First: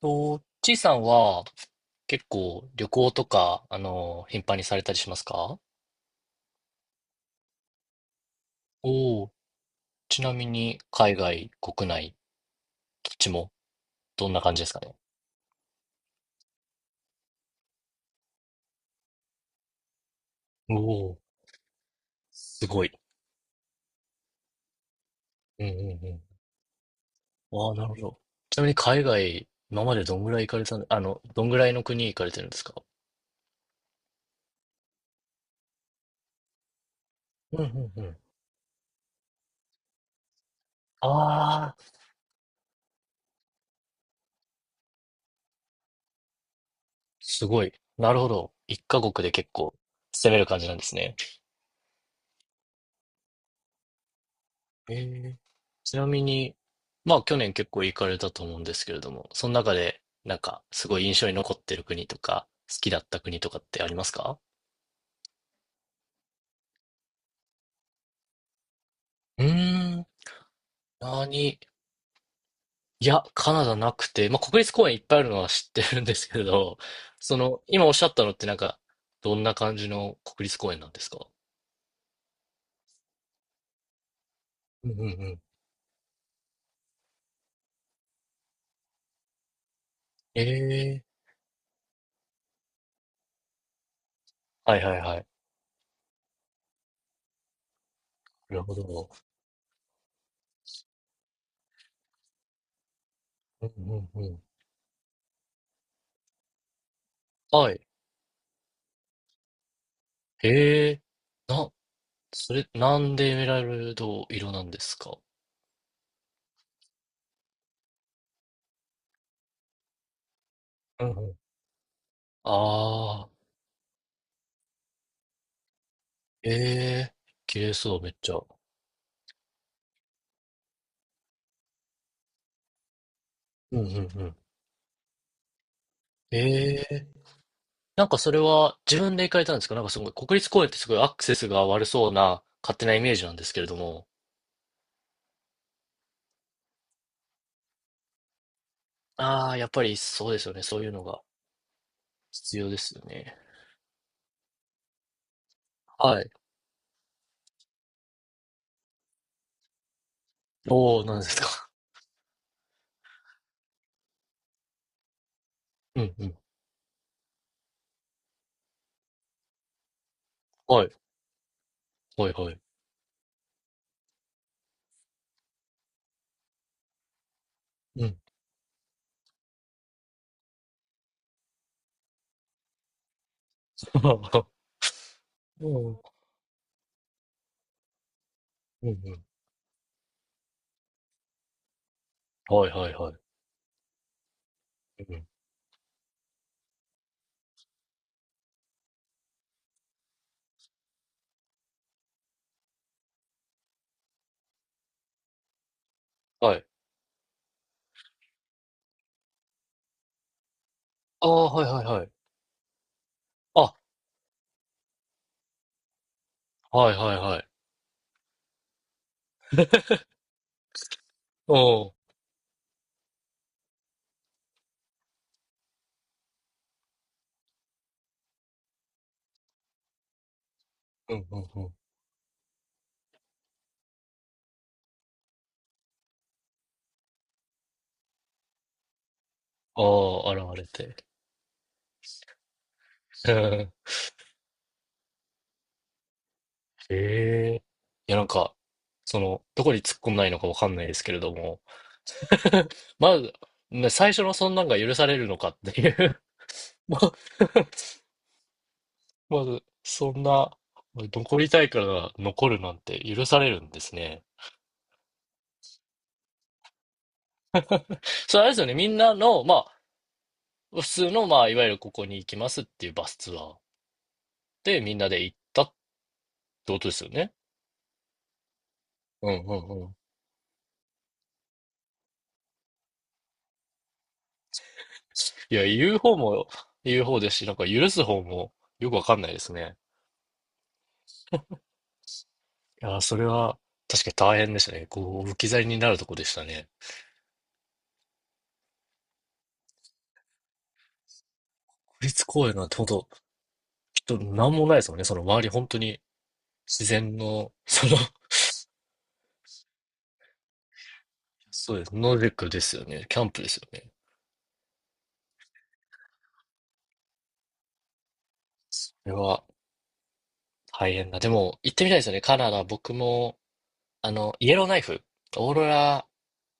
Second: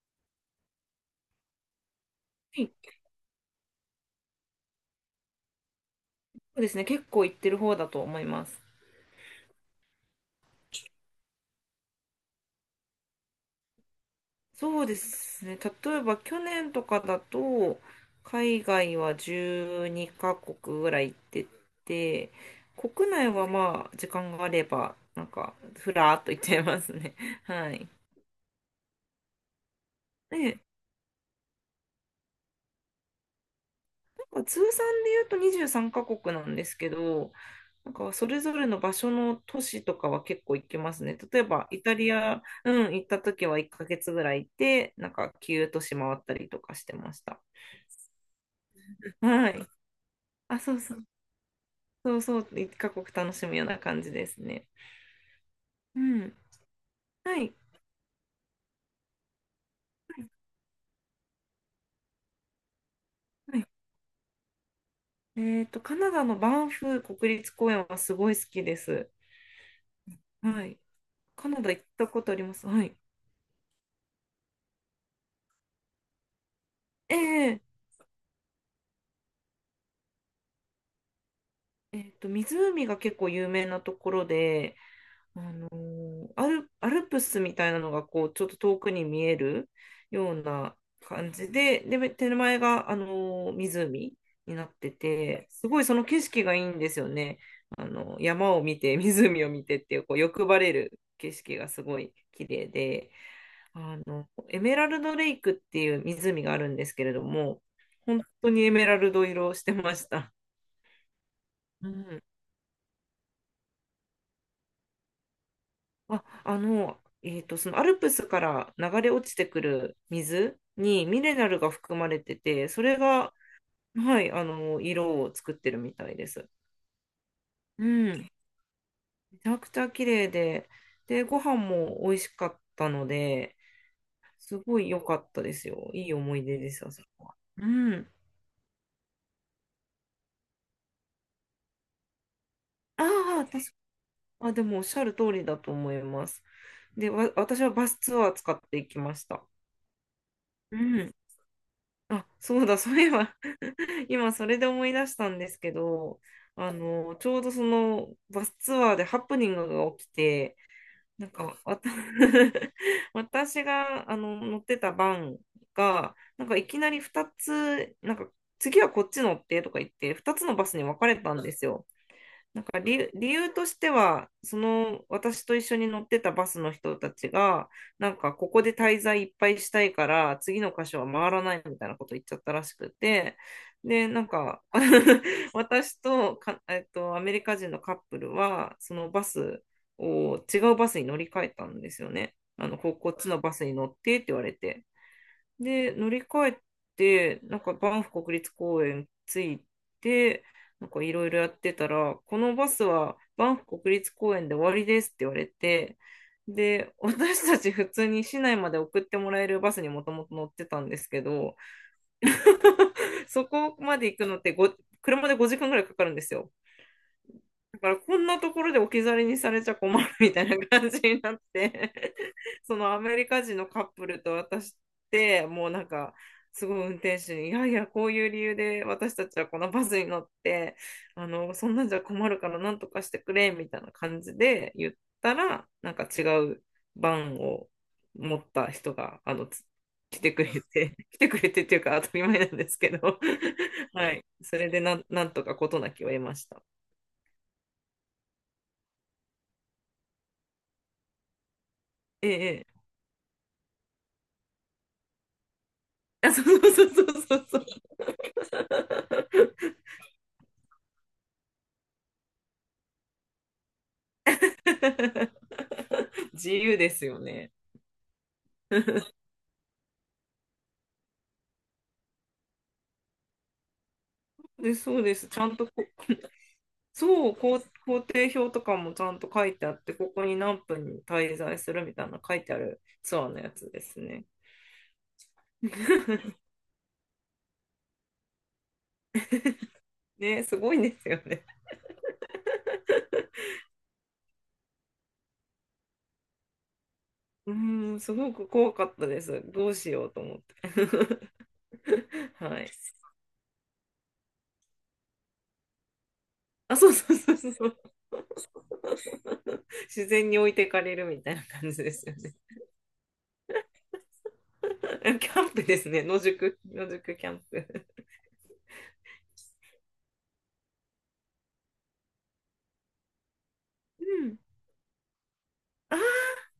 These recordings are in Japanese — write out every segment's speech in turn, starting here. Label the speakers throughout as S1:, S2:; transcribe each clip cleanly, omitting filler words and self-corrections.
S1: と、ちいさんは結構旅
S2: い
S1: 行とか、頻繁にされたりしますか？
S2: そうですね。結構行ってる方だと思います。
S1: おおー、ちなみに海外、国内、どっちもどんな感じですか
S2: そう
S1: ね？
S2: ですね。例えば去年とかだと、海外は12カ国
S1: お
S2: ぐらい
S1: お
S2: 行
S1: ー、
S2: ってて、
S1: すごい。
S2: 国内はまあ、時間があれば、なんか、
S1: うんう
S2: ふ
S1: んう
S2: らー
S1: ん。
S2: っと行っちゃいますね。
S1: わ
S2: は
S1: あ、な
S2: い。
S1: るほど。ちなみに海外、今までどんぐらい行か
S2: で、
S1: れたのどんぐらいの国行かれてるんですか？
S2: まあ通算で言うと23カ国なんですけど、
S1: うんう
S2: な
S1: ん
S2: ん
S1: う
S2: か
S1: ん。
S2: それぞれの場所の都市とかは結構行きますね。例えば
S1: あ
S2: イ
S1: あ、
S2: タリア、うん、行った時は1ヶ月ぐらい行って、なんか9都市回ったりとかしてました。
S1: すごい。なるほど。一カ国で結
S2: はい。
S1: 構攻める
S2: あ、
S1: 感じな
S2: そ
S1: ん
S2: う
S1: です
S2: そう、
S1: ね。
S2: そうそう、1カ国楽しむような感じですね。
S1: ええ、ち
S2: う
S1: なみ
S2: ん。
S1: に、まあ去
S2: は
S1: 年
S2: い。
S1: 結構行かれたと思うんですけれども、その中でなんかすごい印象に残ってる国とか、好きだった国とか
S2: は
S1: っ
S2: い。
S1: てありますか？
S2: カナダのバンフ国立公園はすごい好きです。
S1: うーん、
S2: はい。カ
S1: 何？
S2: ナダ行ったことあります。はい。
S1: いや、カナダなくて、まあ国立公園いっぱいあるのは知ってるんですけど、そ
S2: え
S1: の、
S2: え
S1: 今おっしゃったのってなんか、どんな感じの国立公園なんですか？
S2: 湖が結構有名なところで、
S1: うんうんうん。
S2: アルプスみたいなのがこうちょっと遠くに見えるよう
S1: え
S2: な
S1: え。
S2: 感じで、で、手前が、湖になっ
S1: はい
S2: て
S1: はいはい。
S2: て、すごいその景色がいいんですよね。あの山
S1: なる
S2: を
S1: ほ
S2: 見て、
S1: ど。
S2: 湖を見てっていう、こう欲張れる景色がすごい綺麗で、
S1: うんうんうん。
S2: エメラルドレイクっていう湖があるんですけれども、
S1: はい。
S2: 本当にエメラルド色をしてました。
S1: ええ、な、
S2: うん
S1: それ、なんでエメラルド色なんですか？
S2: あ、あの、えっと、そのアルプスから流れ落ちてくる水
S1: う
S2: に
S1: ん
S2: ミ
S1: う
S2: ネ
S1: ん。
S2: ラルが含まれてて、それ
S1: ああ、
S2: が、はい、色を作ってるみたいです。
S1: ええ、綺麗
S2: う
S1: そう、
S2: ん、
S1: めっち
S2: め
S1: ゃ。
S2: ちゃくちゃ綺麗で、で、ご飯も美味しかったので、
S1: うんうんうん。
S2: すごい良かったですよ。いい思い出で
S1: え
S2: すよ、そ
S1: え、
S2: こは。う
S1: なん
S2: ん。
S1: かそれは自分で行かれたんですか？なんかすごい、国立公園ってすごいアクセスが悪そうな勝手なイ
S2: あ
S1: メージなんで
S2: あ、
S1: すけれども。
S2: あ、でもおっしゃる通りだと思います。で、私はバスツアー使っていきました。
S1: ああ、やっぱりそうですよね。
S2: う
S1: そういうの
S2: ん。
S1: が
S2: あ、
S1: 必
S2: そう
S1: 要で
S2: だ、そ
S1: す
S2: う
S1: よ
S2: いえ
S1: ね。
S2: ば 今それで思い出したんですけ
S1: は
S2: ど、
S1: い。
S2: ちょうどそのバスツアーでハプニングが起きて、
S1: おお、なんで
S2: なん
S1: す
S2: か、
S1: か。
S2: 私が乗ってたバン
S1: うん
S2: が、
S1: うん。
S2: なんかいきなり2つ、なんか次はこっち乗ってとか言って、2つのバスに
S1: はい。
S2: 分かれたんですよ。
S1: はいはい。
S2: なんか理由としては、その私と一緒に乗ってたバスの人たちが、
S1: う
S2: な
S1: ん。
S2: んかここで滞在いっぱいしたいから、次の箇所は回らないみたいなこと言っちゃったらしくて、で、なん か
S1: う
S2: 私
S1: ん
S2: とか、アメリカ人のカップルは、
S1: う
S2: そ
S1: ん。
S2: のバスを違うバスに乗り換えたんですよね。
S1: はいは
S2: こ
S1: いは
S2: こ
S1: い。
S2: っちのバスに乗ってって言われて。
S1: うん。
S2: で、乗り換えて、なんかバンフ国立公園着いて、なんかいろいろやってたら、このバスはバンフ国立公園で終わりですって言われて、
S1: はい。
S2: で、私たち普通に市内まで送ってもらえるバスにもともと乗ってたんですけ
S1: ああ、
S2: ど、
S1: はいはいはい。
S2: そ
S1: あ、
S2: こまで行くのって車で5時間ぐらいかかるんですよ。
S1: はいはいはい。
S2: だからこんなところで置き去りにされちゃ困るみたいな感じになっ
S1: おお。
S2: て そのアメリカ人のカップルと私ってもうなんかすごい運転手に「いやいやこういう理由で私たちはこのバスに乗って
S1: うんうんう
S2: そ
S1: ん。
S2: んなんじゃ困るからなんとかしてくれ」みたいな感じで言ったらなんか違うバンを持った人があのつ
S1: あ
S2: 来
S1: あ、
S2: てくれ
S1: 現れ
S2: て
S1: て。
S2: 来てくれてっていうか当たり前なんですけど
S1: うん、
S2: はい、それでなんとか事なきを得ました。
S1: へえ。いや、なんか、その、どこに突っ込んないのかわかんないですけれども、
S2: ええ
S1: まず、ね、最初のそんなんが許されるのかっていう。
S2: あ、そうそ う
S1: ま、
S2: そうそうそうそう。
S1: まず、そんな、残りたいから残るなんて許されるんですね。
S2: 自由ですよね。
S1: それあれですよね、みん なの、まあ、普通の、まあ、いわゆるここに行きますっていうバスツアー
S2: で、
S1: でみん
S2: そう
S1: な
S2: で
S1: で
S2: す。
S1: 行っ
S2: ちゃん
S1: たっ
S2: とこ、
S1: てことですよ
S2: そ
S1: ね。
S2: う、こう行程表とかもちゃんと
S1: うん
S2: 書
S1: う
S2: いてあ
S1: ん
S2: っ
S1: うん。
S2: て、ここに何分に滞在するみたいな書いてあるツアーのやつですね。
S1: いや、言う方 も言う方ですし、なんか許す方もよくわかんないですね。
S2: ね、すごいんですよね。
S1: いやー、それは確かに大変ですね。こう、置き去りになるとこでしたね。
S2: うーん、すごく怖かったです。どうしようと思って。
S1: 国立 公園
S2: は
S1: なん
S2: い。
S1: て本当、きっと何もないですもんね。その周り本当に
S2: あ、
S1: 自
S2: そうそ
S1: 然
S2: うそう
S1: の、
S2: そう。
S1: その、
S2: 自然に置いてかれるみたいな感
S1: そ
S2: じ
S1: うで
S2: で
S1: す。
S2: すよ
S1: ノルディッ
S2: ね。
S1: クですよね。キャンプですよね。
S2: キャンプですね。野宿、野宿キャンプ。
S1: これは大変だ。でも、行ってみたいですよね。カナダ、僕も、
S2: うん。
S1: イエローナイフ、オーロ
S2: あ
S1: ラ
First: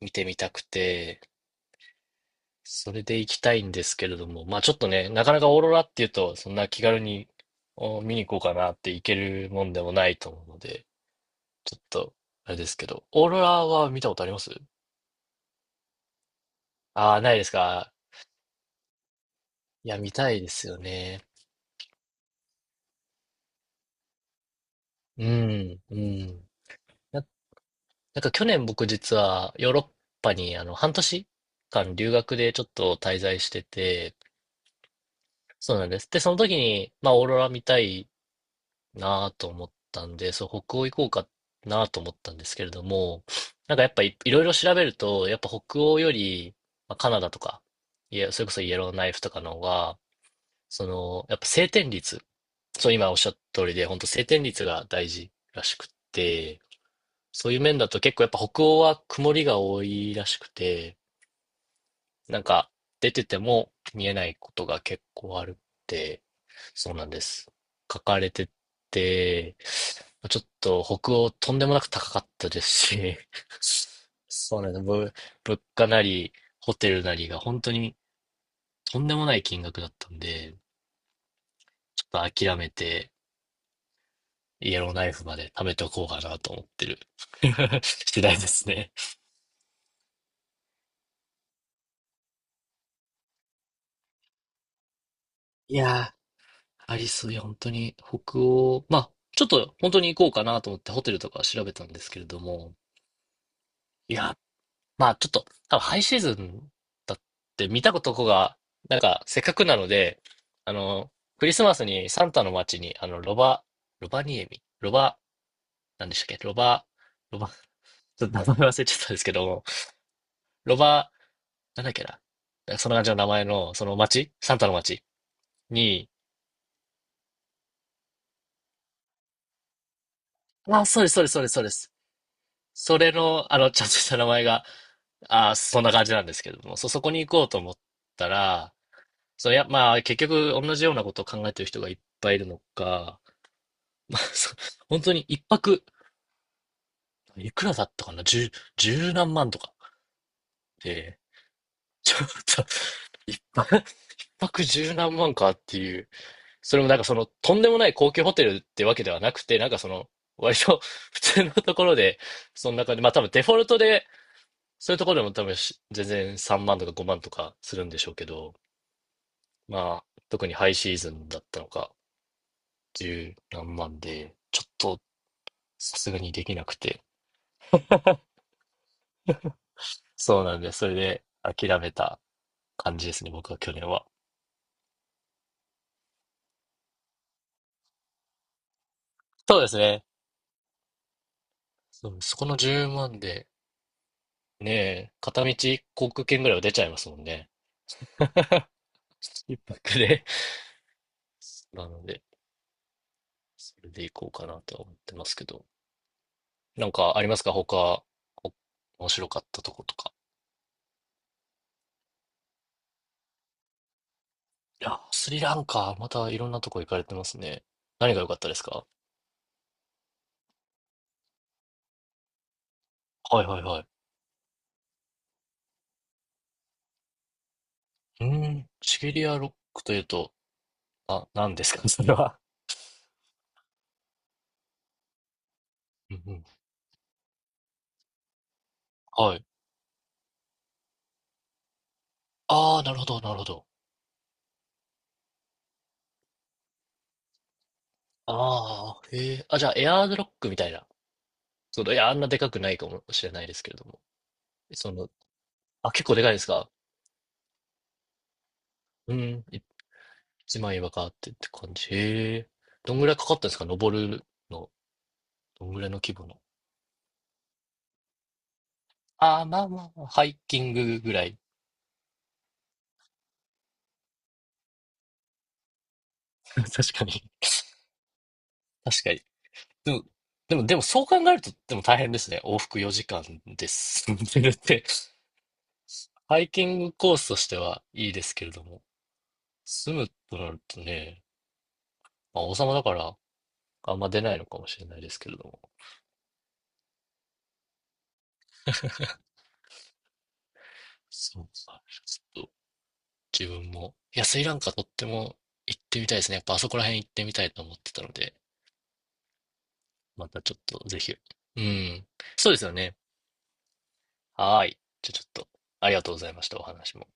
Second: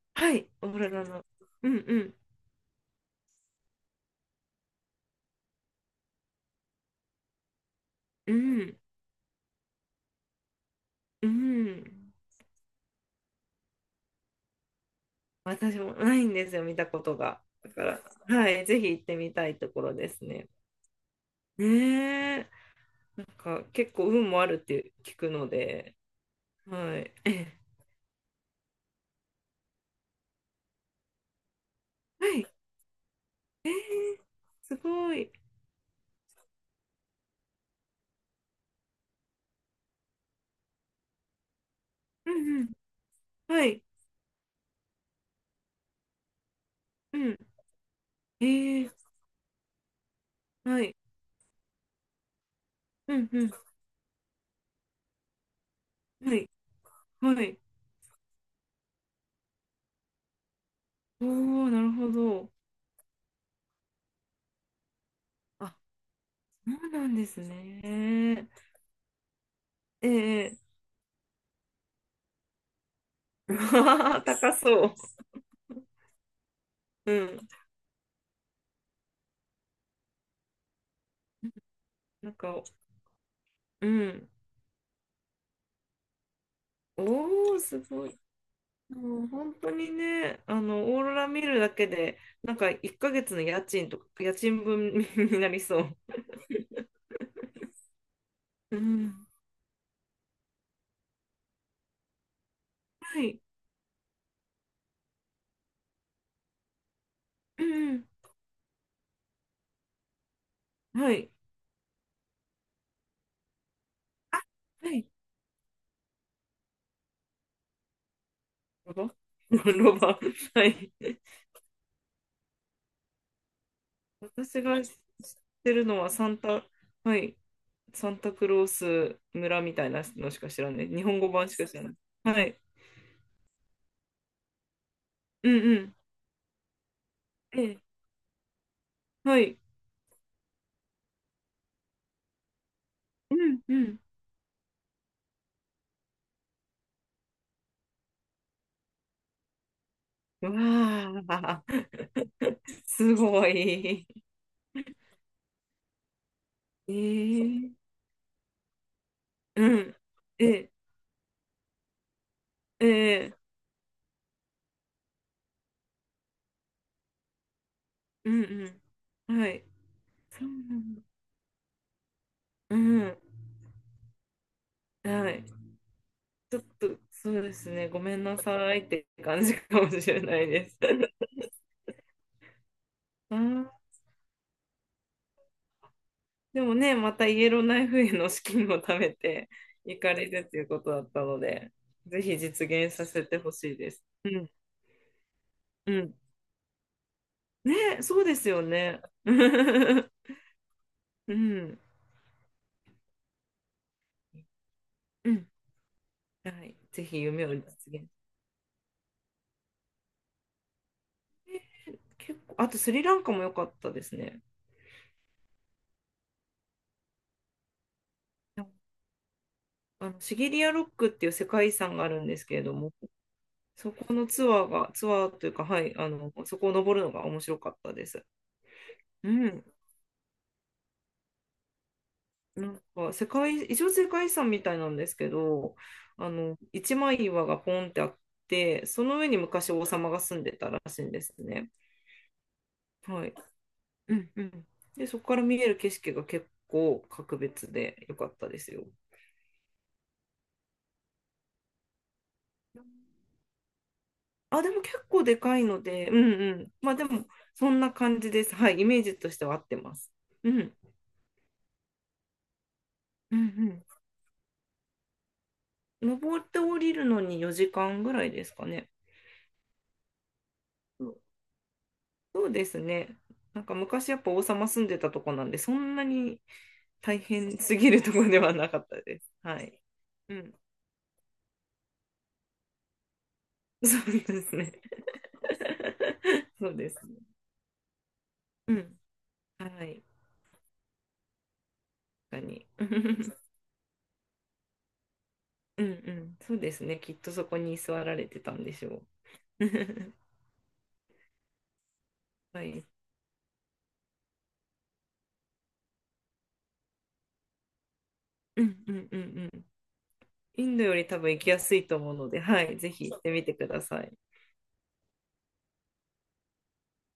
S1: 見
S2: あ、
S1: て
S2: は
S1: み
S2: い。
S1: たく
S2: オーロラ
S1: て、
S2: の。うんうん。
S1: それで行きたいんですけれども、まあちょっとね、なかなかオーロラっていうと、そんな気軽にお見に
S2: う
S1: 行こうかなっ
S2: ん。
S1: て行けるもんでもないと思うので、
S2: う
S1: ちょっ
S2: ん。
S1: と、あれですけど、オーロラは見たことあります
S2: 私もないんですよ、見たこ
S1: あ
S2: と
S1: あー、ない
S2: が。
S1: です
S2: だか
S1: か。
S2: ら、はい。ぜひ行ってみたいとこ
S1: い
S2: ろ
S1: や、
S2: で
S1: 見
S2: す
S1: たいで
S2: ね。
S1: すよね。
S2: ねえ。なんか、結構運もあるって聞
S1: う
S2: くの
S1: ん、う
S2: で。
S1: ん。
S2: はい。
S1: な、
S2: ええ。
S1: なんか去年僕実はヨーロッパに半年間留
S2: は
S1: 学
S2: い。
S1: でちょっと滞在して
S2: ええ、
S1: て、
S2: すごい。
S1: そうなんです。で、その時に、まあ、オーロラ見たいなと思ったんで、そう、北欧行こうかなと思っ
S2: う
S1: たんです
S2: んう
S1: けれ
S2: ん。
S1: ども、
S2: は
S1: なん
S2: い。
S1: かやっぱい、いろいろ調べると、やっぱ北欧より、まあ、カ
S2: う
S1: ナダ
S2: ん。
S1: とか、いや、それこそイエロ
S2: え
S1: ーナ
S2: え。
S1: イフとかの方が、
S2: は
S1: そ
S2: い。
S1: の、やっぱ晴天率。そう、今お
S2: う
S1: っし
S2: ん
S1: ゃっ
S2: うん。
S1: た通りで、本当晴天率が大事らしくっ
S2: はい。
S1: て、
S2: は
S1: そうい
S2: い。
S1: う面だと結構やっぱ北欧は曇りが多いらしくて、
S2: おお、なるほ
S1: なん
S2: ど。
S1: か出てても見えないことが結構あるっ
S2: あ
S1: て、
S2: そう
S1: そうな
S2: な
S1: ん
S2: ん
S1: で
S2: です
S1: す。
S2: ね。
S1: 書かれ
S2: え
S1: てて、ちょっ
S2: え
S1: と北欧とんでもなく高かったですし、
S2: う わー、 高
S1: そうなん
S2: そ
S1: です。
S2: う。
S1: ぶ、物価なり、ホテル
S2: う
S1: なりが
S2: ん。
S1: 本当にとんでもない金額だったんで、ちょっ
S2: なん
S1: と諦
S2: か、
S1: めて、
S2: うん。
S1: イエローナイフまで貯めておこうかなと思ってる
S2: おー、す ごい。
S1: 次第ですね。
S2: もう本当にね、オーロラ見るだけで、なんか1ヶ月の家賃とか、家賃分 になり
S1: い
S2: そう。
S1: やー、アリス、いや、本当に北
S2: う
S1: 欧、まあ、
S2: ん。
S1: ちょっと本当に行こうかなと思ってホテルとか調べたんですけれども、
S2: はい。
S1: いや、まあちょっと、多分ハイシーズンだっ
S2: う
S1: て見たこ
S2: ん。
S1: とが、なんかせっかくなので、あの、
S2: はい。
S1: クリスマスにサンタの街に、ロバ、ロバニエミ、ロ
S2: はい。
S1: バ、なんでしたっけ、ロバ、ロバ、ちょっと名前忘れち
S2: ロ
S1: ゃったん
S2: バ
S1: ですけど、
S2: ロバ。は
S1: ロ
S2: い。
S1: バなんだっけな。なんかそんな感じの名前の、その町、サン
S2: 私
S1: タの
S2: が知っ
S1: 町
S2: てるの
S1: に、
S2: はサンタ、はい、サンタクロース村みたいなのしか知らな
S1: あ、
S2: い。
S1: そ
S2: 日
S1: うです、
S2: 本
S1: そうで
S2: 語
S1: す、そうで
S2: 版
S1: す、
S2: し
S1: そう
S2: か
S1: で
S2: 知らな
S1: す。
S2: い。はい。
S1: それの、ちゃんとした名前が、
S2: うん
S1: あ、
S2: う
S1: そんな
S2: ん、
S1: 感じなんですけれども、そ、そこに行こうと
S2: え
S1: 思っ
S2: え、
S1: たら、
S2: は
S1: そう、い
S2: い。
S1: や、まあ、結局、同じようなことを考えてる人がいっぱいいるのか、
S2: うんうん。
S1: まあ、そ、本当に一泊、いくらだったかな、十、十何万とか
S2: うわ
S1: で、
S2: あ、
S1: ちょっと、
S2: す
S1: 一
S2: ご
S1: 泊、一
S2: い。
S1: 泊十何万かっていう。それも
S2: え
S1: なんかその、とんでも
S2: え、
S1: ない高級ホテルってわけではなくて、なん
S2: う
S1: かそ
S2: ん。
S1: の、
S2: え
S1: 割
S2: え、
S1: と 普通のところで、そんな
S2: え
S1: 感じ。まあ多分
S2: え、
S1: デフォルトで、そういうところでも多分し全然3万とか5万とかするんでしょうけ
S2: うん
S1: ど、
S2: うん。はい。
S1: まあ、
S2: そ
S1: 特
S2: う
S1: にハイ
S2: な
S1: シ
S2: ん
S1: ー
S2: だ。
S1: ズンだったのか、
S2: うん。
S1: 十何万で、ちょっと
S2: はい。
S1: さすがにでき
S2: ちょっ
S1: なく
S2: と、
S1: て。
S2: そうですね。ごめんなさいって感じかもしれな
S1: そう
S2: い
S1: なん
S2: で
S1: で、
S2: す。
S1: そ れで諦めた感じですね、
S2: あ
S1: 僕は去
S2: ー、
S1: 年は。
S2: でもね、またイエローナイフへの資金を貯めて
S1: そうです
S2: 行
S1: ね。
S2: かれるということだったので、
S1: そう
S2: ぜ
S1: そ
S2: ひ
S1: この
S2: 実
S1: 10
S2: 現さ
S1: 万
S2: せて
S1: で、
S2: ほしいです。うん、
S1: ねえ、片道
S2: う
S1: 航
S2: ん。
S1: 空券ぐらいは出ちゃいますもんね。
S2: ね、そうですよね。
S1: 一泊 で。
S2: う ん。
S1: なので。それでいこうかなとは思ってま
S2: う
S1: すけ
S2: ん。
S1: ど。
S2: はい。
S1: なん
S2: ぜ
S1: か
S2: ひ
S1: あります
S2: 夢
S1: か
S2: を実
S1: 他、
S2: 現。
S1: お面白かったとことか。
S2: 結構、あとスリランカも良かったですね。
S1: いやスリランカ、またいろんなとこ行かれてますね。何が良かったですか？
S2: シギリアロックっていう世界遺産があるんですけれども、
S1: はいはいはい。
S2: そこのツアーが、ツアーというか、はい、そこを登るのが面白かったで
S1: う
S2: す。
S1: ーん、シベリ
S2: う
S1: アロッ
S2: ん。
S1: クというと、あ、何ですか それは。
S2: なんか、一応世界遺産みたいなんですけど、
S1: うんうん。
S2: 一枚岩がポンってあって、その上
S1: は
S2: に
S1: い。
S2: 昔王様が住んでたらしいんですね。
S1: ああ、なるほど、
S2: は
S1: な
S2: い。
S1: るほど。
S2: うんうん。で、そこから見える景色が結構格別で良かったですよ。
S1: ああ、へえ。あ、じゃあ、エアーズロックみたいな。その、いや、あんなでかくないかもしれないですけれども。
S2: あ、でも
S1: そ
S2: 結
S1: の、
S2: 構でかいの
S1: あ、結
S2: で、う
S1: 構でか
S2: ん
S1: いです
S2: う
S1: か？
S2: ん。まあでも、そんな感じです。はい、イメー
S1: う
S2: ジとし
S1: ん、
S2: ては合
S1: い、
S2: ってます。う
S1: 一
S2: ん、
S1: 枚岩があってって感じ。へえ。どんぐらいかかっ
S2: う
S1: たんですか、
S2: ん、
S1: 登るの。どんぐらいの
S2: うん。
S1: 規模の。
S2: 登って降りるのに4時間ぐらいですかね。
S1: ああ、まあまあまあ、ハイキング
S2: そ
S1: ぐ
S2: う
S1: らい。
S2: そうですね。なんか昔やっぱ王様住んでたとこなんで、そんなに
S1: 確か
S2: 大
S1: に。
S2: 変すぎるとこではなかった
S1: 確か
S2: で
S1: に。
S2: す。はい。
S1: でも、
S2: う
S1: で
S2: ん。
S1: も、でもそう考えると、でも大変ですね。往復4時間で
S2: そ
S1: す。
S2: う
S1: そ
S2: で
S1: れっ
S2: すね。
S1: て、ハイ キ
S2: そう
S1: ン
S2: で
S1: グ
S2: す
S1: コー
S2: ね。
S1: スとしてはいいですけれど
S2: う
S1: も、
S2: ん。は
S1: 住
S2: い。
S1: むとなるとね、
S2: 確
S1: まあ、
S2: か
S1: 王
S2: に。
S1: 様だから、あんま出ないのかもしれないですけれども。
S2: うんうん。そうですね。きっとそこに座られてたんでしょう。
S1: そうか。ちょっと、
S2: はい。
S1: 自分も。いや、スリランカとっても行ってみたいですね。やっぱあそこら辺行ってみたいと思ってたので、
S2: うんうんうんうん。
S1: またちょっ
S2: イン
S1: と、
S2: ドよ
S1: ぜ
S2: り
S1: ひ。
S2: 多分行きや
S1: う
S2: すいと
S1: ん。
S2: 思うので、
S1: そうで
S2: は
S1: すよ
S2: い、ぜ
S1: ね。
S2: ひ行ってみてください。
S1: はーい。じゃあちょっと、ありがとうございました。お話も。